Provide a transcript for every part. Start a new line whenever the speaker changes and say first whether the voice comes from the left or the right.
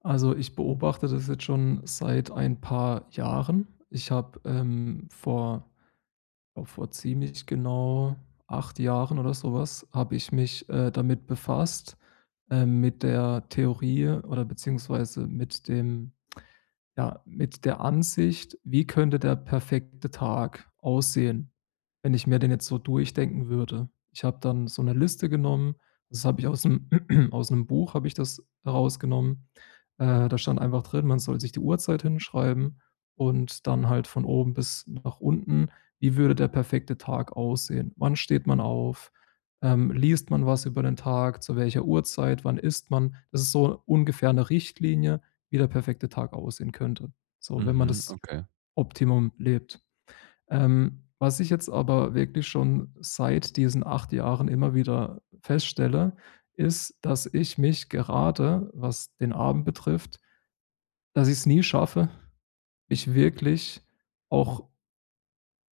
left: Also, ich beobachte das jetzt schon seit ein paar Jahren. Ich habe, vor glaube, vor ziemlich genau 8 Jahren oder sowas habe ich mich, damit befasst, mit der Theorie oder beziehungsweise mit dem ja, mit der Ansicht, wie könnte der perfekte Tag aussehen, wenn ich mir den jetzt so durchdenken würde. Ich habe dann so eine Liste genommen, das habe ich aus einem aus 'nem Buch habe ich das rausgenommen. Da stand einfach drin, man soll sich die Uhrzeit hinschreiben und dann halt von oben bis nach unten, wie würde der perfekte Tag aussehen? Wann steht man auf? Liest man was über den Tag? Zu welcher Uhrzeit? Wann isst man? Das ist so ungefähr eine Richtlinie, wie der perfekte Tag aussehen könnte, so wenn man
right: Mhm,
left: das
right: okay.
left: Optimum lebt. Was ich jetzt aber wirklich schon seit diesen 8 Jahren immer wieder feststelle, ist, dass ich mich gerade, was den Abend betrifft, dass ich es nie schaffe, mich wirklich, auch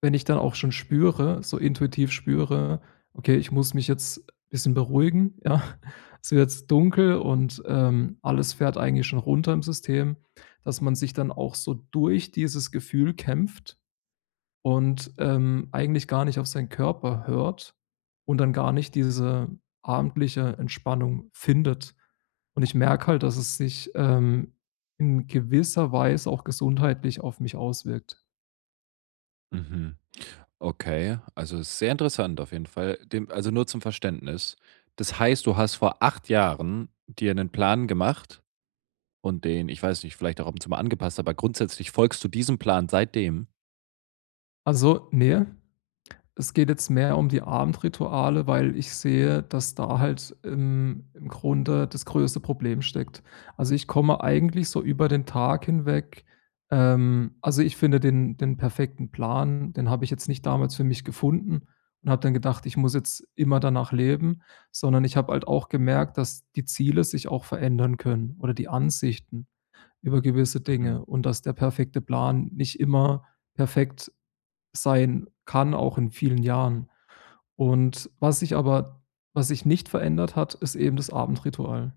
left: wenn ich dann auch schon spüre, so intuitiv spüre: „Okay, ich muss mich jetzt ein bisschen beruhigen“, ja? Es wird jetzt dunkel und, alles fährt eigentlich schon runter im System, dass man sich dann auch so durch dieses Gefühl kämpft und, eigentlich gar nicht auf seinen Körper hört und dann gar nicht diese abendliche Entspannung findet. Und ich merke halt, dass es sich, in gewisser Weise auch gesundheitlich auf mich auswirkt.
right: Mhm. Okay, also ist sehr interessant auf jeden Fall. Dem, also nur zum Verständnis. Das heißt, du hast vor 8 Jahren dir einen Plan gemacht und den, ich weiß nicht, vielleicht auch ab und zu mal angepasst, aber grundsätzlich folgst du diesem Plan seitdem.
left: Also nee. Es geht jetzt mehr um die Abendrituale, weil ich sehe, dass da halt im Grunde das größte Problem steckt. Also, ich komme eigentlich so über den Tag hinweg, also, ich finde den perfekten Plan, den habe ich jetzt nicht damals für mich gefunden und habe dann gedacht, ich muss jetzt immer danach leben, sondern ich habe halt auch gemerkt, dass die Ziele sich auch verändern können oder die Ansichten über gewisse
right: Mhm.
left: Dinge und dass der perfekte Plan nicht immer perfekt sein kann, auch in vielen Jahren. Und was sich aber, was sich nicht verändert hat, ist eben das Abendritual.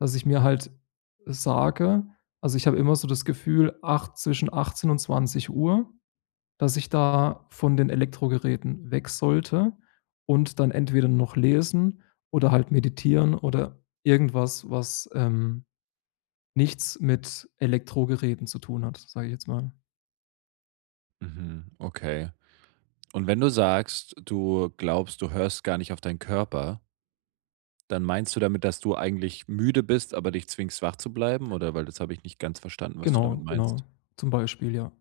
left: Dass ich mir halt sage, also, ich habe immer so das Gefühl, acht zwischen 18 und zwanzig Uhr, dass ich da von den Elektrogeräten weg sollte und dann entweder noch lesen oder halt meditieren oder irgendwas, was, nichts mit Elektrogeräten zu tun hat, sage ich jetzt mal.
right: Mhm. Okay. Und wenn du sagst, du glaubst, du hörst gar nicht auf deinen Körper, dann meinst du damit, dass du eigentlich müde bist, aber dich zwingst, wach zu bleiben? Oder weil das habe ich nicht ganz verstanden, was du damit
left: Genau, genau.
right: meinst.
left: Zum Beispiel, ja.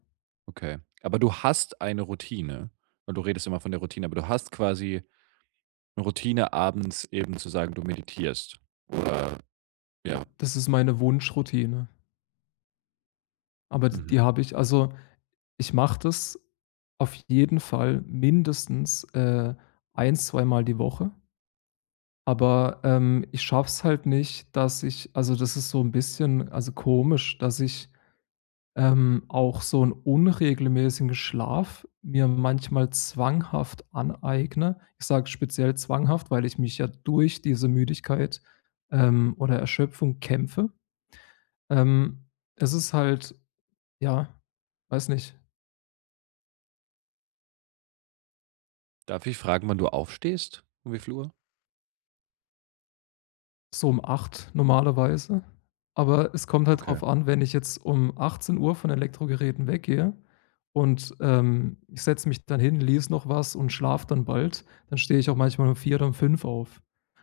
right: Okay. Aber du hast eine Routine, weil du redest immer von der Routine, aber du hast quasi eine Routine, abends eben zu sagen, du meditierst oder ja,
left: Das ist meine Wunschroutine, aber d
right: mhm.
left: die habe ich, also, ich mache das auf jeden Fall mindestens, ein zweimal die Woche, aber, ich schaffe es halt nicht, dass ich, also, das ist so ein bisschen, also, komisch, dass ich, auch so einen unregelmäßigen Schlaf mir manchmal zwanghaft aneigne. Ich sage speziell zwanghaft, weil ich mich ja durch diese Müdigkeit, oder Erschöpfung kämpfe. Ähm, Es ist halt. Ja, weiß nicht.
right: Darf ich fragen, wann du aufstehst? Um wie viel Uhr?
left: So um 8 normalerweise. Aber es kommt halt
right: Okay,
left: drauf an, wenn ich jetzt um achtzehn Uhr von Elektrogeräten weggehe und, ich setze mich dann hin, lese noch was und schlafe dann bald, dann stehe ich auch manchmal um 4 oder um 5 auf.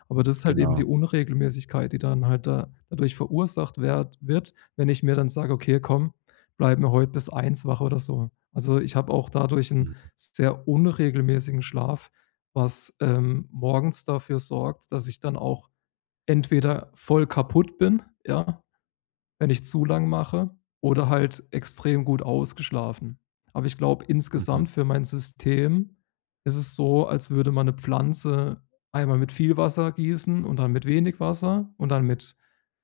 left: Aber das ist halt eben die
right: genau.
left: Unregelmäßigkeit, die dann halt da dadurch verursacht werd wird, wenn ich mir dann sage: „Okay, komm, bleib mir heute bis eins wach“ oder so. Also, ich habe auch dadurch einen
right: Mhm,
left: sehr unregelmäßigen Schlaf, was, morgens dafür sorgt, dass ich dann auch entweder voll kaputt bin, ja, wenn ich zu lang mache, oder halt extrem gut ausgeschlafen. Aber ich glaube,
right: mhm,
left: insgesamt für mein System ist es so, als würde man eine Pflanze einmal mit viel Wasser gießen und dann mit wenig Wasser und dann mit,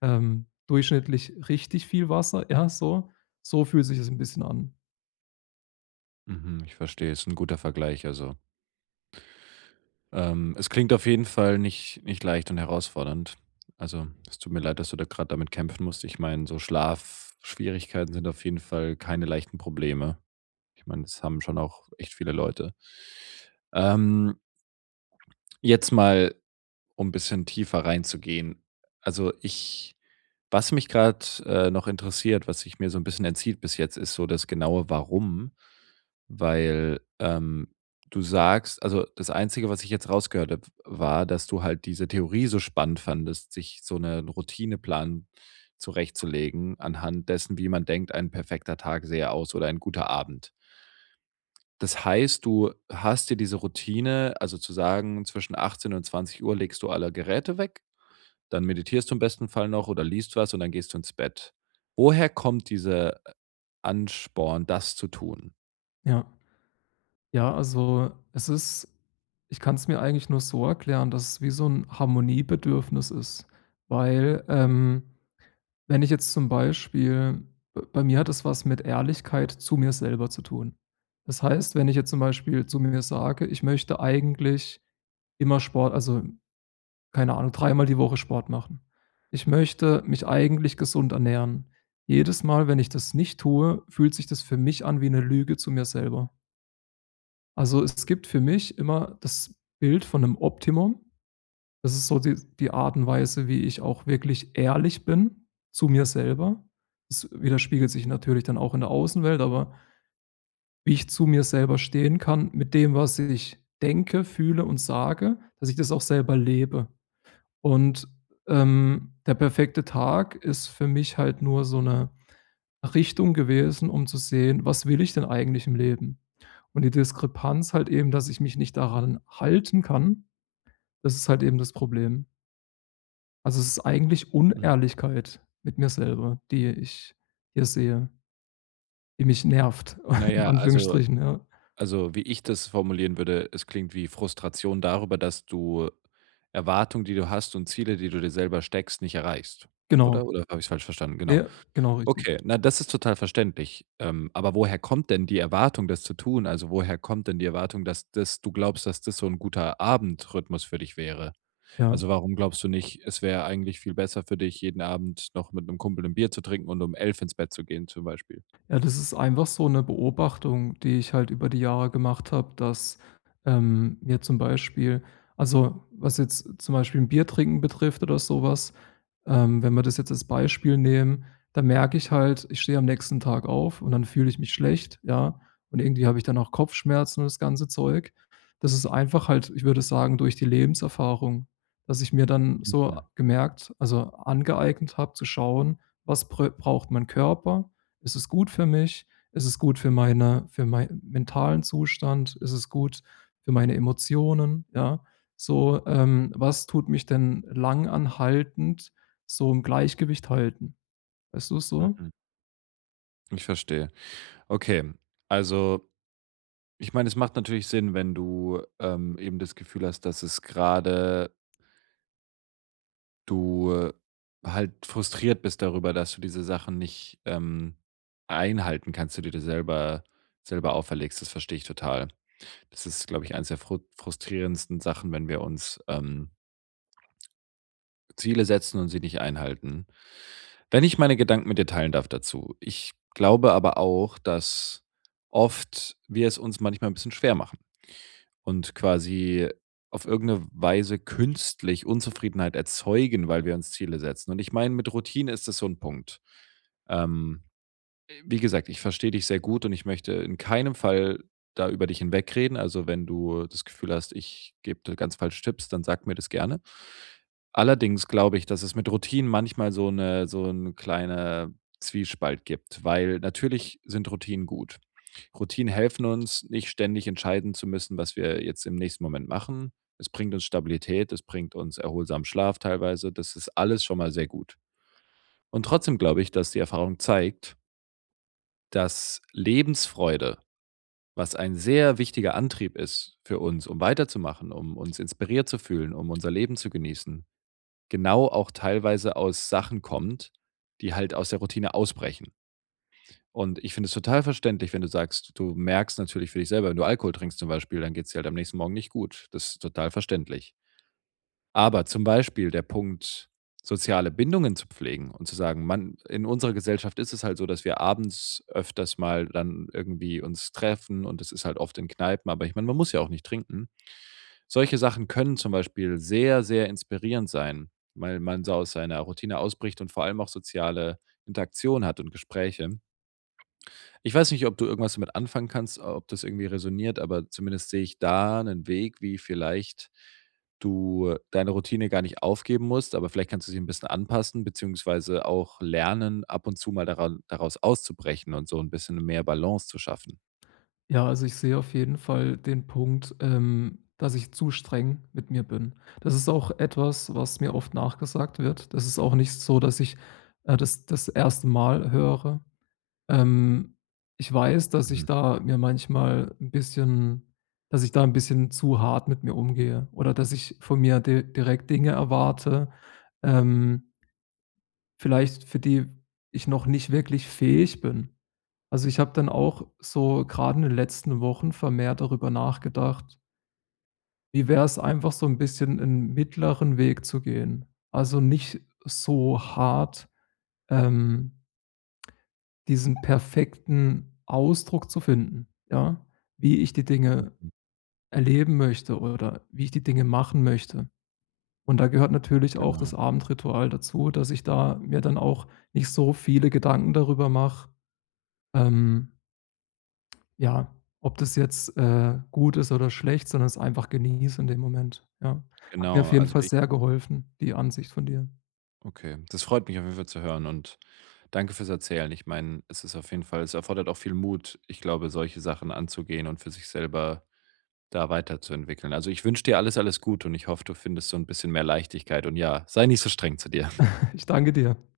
left: durchschnittlich richtig viel Wasser, ja, so. So fühlt sich es ein bisschen an.
right: mhm, ich verstehe. Ist ein guter Vergleich, also, es klingt auf jeden Fall nicht leicht und herausfordernd. Also, es tut mir leid, dass du da gerade damit kämpfen musst. Ich meine, so Schlafschwierigkeiten sind auf jeden Fall keine leichten Probleme. Ich meine, das haben schon auch echt viele Leute. Ähm, jetzt mal, um ein bisschen tiefer reinzugehen. Also, ich was mich gerade noch interessiert, was sich mir so ein bisschen entzieht bis jetzt, ist so das genaue Warum, weil, du sagst also, das Einzige, was ich jetzt rausgehört habe, war, dass du halt diese Theorie so spannend fandest, sich so 'nen Routineplan zurechtzulegen anhand dessen, wie man denkt, ein perfekter Tag sähe aus oder ein guter Abend. Das heißt, du hast dir diese Routine, also zu sagen, zwischen 18 und 20 Uhr legst du alle Geräte weg, dann meditierst du im besten Fall noch oder liest was und dann gehst du ins Bett. Woher kommt diese Ansporn, das zu tun?
left: Ja. Ja, also, es ist, ich kann es mir eigentlich nur so erklären, dass es wie so ein Harmoniebedürfnis ist, weil, wenn ich jetzt zum Beispiel b bei mir hat es was mit Ehrlichkeit zu mir selber zu tun. Das heißt, wenn ich jetzt zum Beispiel zu mir sage, ich möchte eigentlich immer Sport, also, keine Ahnung, dreimal die Woche Sport machen. Ich möchte mich eigentlich gesund ernähren. Jedes Mal, wenn ich das nicht tue, fühlt sich das für mich an wie eine Lüge zu mir selber. Also, es gibt für mich immer das Bild von einem Optimum, das ist so die Art und Weise, wie ich auch wirklich ehrlich bin zu mir selber. Das widerspiegelt sich natürlich dann auch in der Außenwelt, aber wie ich zu mir selber stehen kann mit dem, was ich denke, fühle und sage, dass ich das auch selber lebe. Und, der perfekte Tag ist für mich halt nur so eine Richtung gewesen, um zu sehen: „Was will ich denn eigentlich im Leben?“ Und die Diskrepanz halt eben, dass ich mich nicht daran halten kann, das ist halt eben das Problem. Also, es ist eigentlich
right: Mhm.
left: Unehrlichkeit mit mir selber, die ich hier sehe, die mich nervt,
right: Na
left: in
right: ja, also
left: Anführungsstrichen, ja.
right: also, wie ich das formulieren würde, es klingt wie Frustration darüber, dass du Erwartungen, die du hast und Ziele, die du dir selber steckst, nicht erreichst, oder?
left: Genau.
right: Oder habe ich's falsch verstanden? Genau.
left: Ne, genau richtig.
right: Okay, na, das ist total verständlich. Aber woher kommt denn die Erwartung, das zu tun? Also, woher kommt denn die Erwartung, dass das du glaubst, dass das so ein guter Abendrhythmus für dich wäre?
left: Ja.
right: Also, warum glaubst du nicht, es wäre eigentlich viel besser für dich, jeden Abend noch mit einem Kumpel ein Bier zu trinken und um 11 ins Bett zu gehen zum Beispiel?
left: Ja, das ist einfach so eine Beobachtung, die ich halt über die Jahre gemacht habe, dass, mir zum Beispiel, also, was jetzt zum Beispiel ein Bier trinken betrifft oder so was, wenn wir das jetzt als Beispiel nehmen, dann merke ich halt, ich stehe am nächsten Tag auf und dann fühle ich mich schlecht, ja, und irgendwie habe ich dann auch Kopfschmerzen und das ganze Zeug. Das ist einfach halt, ich würde sagen, durch die Lebenserfahrung, dass ich mir dann so
right: Mhm,
left: gemerkt, also, angeeignet habe zu schauen, was brä braucht mein Körper, ist es gut für mich? Ist es gut für meine für meinen mentalen Zustand? Ist es gut für meine Emotionen? Ja, so, was tut mich denn langanhaltend so im Gleichgewicht halten? Weißt du es so?
right: mhm. Ich verstehe. Okay, also, ich meine, es macht natürlich Sinn, wenn du, eben das Gefühl hast, dass es gerade du, halt frustriert bist darüber, dass du diese Sachen nicht, einhalten kannst, die du dir selber auferlegst. Das verstehe ich total. Das ist, glaube ich, eins der frustrierendsten Sachen, wenn wir uns, Ziele setzen und sie nicht einhalten. Wenn ich meine Gedanken mit dir teilen darf dazu. Ich glaube aber auch, dass oft wir es uns manchmal ein bisschen schwer machen und quasi auf irgendeine Weise künstlich Unzufriedenheit erzeugen, weil wir uns Ziele setzen. Und ich meine, mit Routine ist das so ein Punkt. Ähm, wie gesagt, ich verstehe dich sehr gut und ich möchte in keinem Fall da über dich hinwegreden. Also, wenn du das Gefühl hast, ich gebe dir ganz falsche Tipps, dann sag mir das gerne. Allerdings glaube ich, dass es mit Routinen manchmal so ein kleiner Zwiespalt gibt, weil natürlich sind Routinen gut. Routinen helfen uns, nicht ständig entscheiden zu müssen, was wir jetzt im nächsten Moment machen. Es bringt uns Stabilität, es bringt uns erholsamen Schlaf teilweise. Das ist alles schon mal sehr gut. Und trotzdem glaube ich, dass die Erfahrung zeigt, dass Lebensfreude, was ein sehr wichtiger Antrieb ist für uns, um weiterzumachen, um uns inspiriert zu fühlen, um unser Leben zu genießen, genau auch teilweise aus Sachen kommt, die halt aus der Routine ausbrechen. Und ich finde es total verständlich, wenn du sagst, du merkst natürlich für dich selber, wenn du Alkohol trinkst zum Beispiel, dann geht es dir halt am nächsten Morgen nicht gut. Das ist total verständlich. Aber zum Beispiel der Punkt, soziale Bindungen zu pflegen und zu sagen: „Man“ in unserer Gesellschaft ist es halt so, dass wir abends öfters mal dann irgendwie uns treffen und es ist halt oft in Kneipen, aber ich meine, man muss ja auch nicht trinken. Solche Sachen können zum Beispiel sehr, sehr inspirierend sein, weil man so aus seiner Routine ausbricht und vor allem auch soziale Interaktion hat und Gespräche. Ich weiß nicht, ob du irgendwas damit anfangen kannst, ob das irgendwie resoniert, aber zumindest sehe ich da einen Weg, wie vielleicht du deine Routine gar nicht aufgeben musst, aber vielleicht kannst du sie ein bisschen anpassen, beziehungsweise auch lernen, ab und zu mal daran daraus auszubrechen und so ein bisschen mehr Balance zu schaffen.
left: Ja, also ich sehe auf jeden Fall den Punkt, dass ich zu streng mit mir bin. Das ist auch etwas, was mir oft nachgesagt wird. Das ist auch nicht so, dass ich, das erste Mal höre. Ähm, Ich weiß, dass ich
right: Mhm,
left: da mir manchmal ein bisschen, dass ich da ein bisschen zu hart mit mir umgehe oder dass ich von mir di direkt Dinge erwarte, ähm, vielleicht für die ich noch nicht wirklich fähig bin. Also, ich habe dann auch so gerade in den letzten Wochen vermehrt darüber nachgedacht: „Wie wäre es einfach so ein bisschen 'n mittleren Weg zu gehen?“ Also, nicht so hart, ähm diesen perfekten Ausdruck zu finden, ja, wie ich die Dinge
right: mhm,
left: erleben möchte oder wie ich die Dinge machen möchte. Und da gehört natürlich auch
right: genau.
left: das Abendritual dazu, dass ich da mir dann auch nicht so viele Gedanken darüber mache, ähm, ja, ob das jetzt, gut ist oder schlecht, sondern es einfach genieße in dem Moment, ja. Hat mir auf
right: Genau,
left: jeden
right: also
left: Fall
right: ich
left: sehr geholfen, die Ansicht von dir.
right: okay, das freut mich auf jeden Fall zu hören und danke fürs Erzählen. Ich meine, es ist auf jeden Fall es erfordert auch viel Mut, ich glaube, solche Sachen anzugehen und für sich selber da weiterzuentwickeln. Also, ich wünsche dir alles, alles gut und ich hoffe, du findest so ein bisschen mehr Leichtigkeit und ja, sei nicht so streng zu dir.
left: Ich danke dir.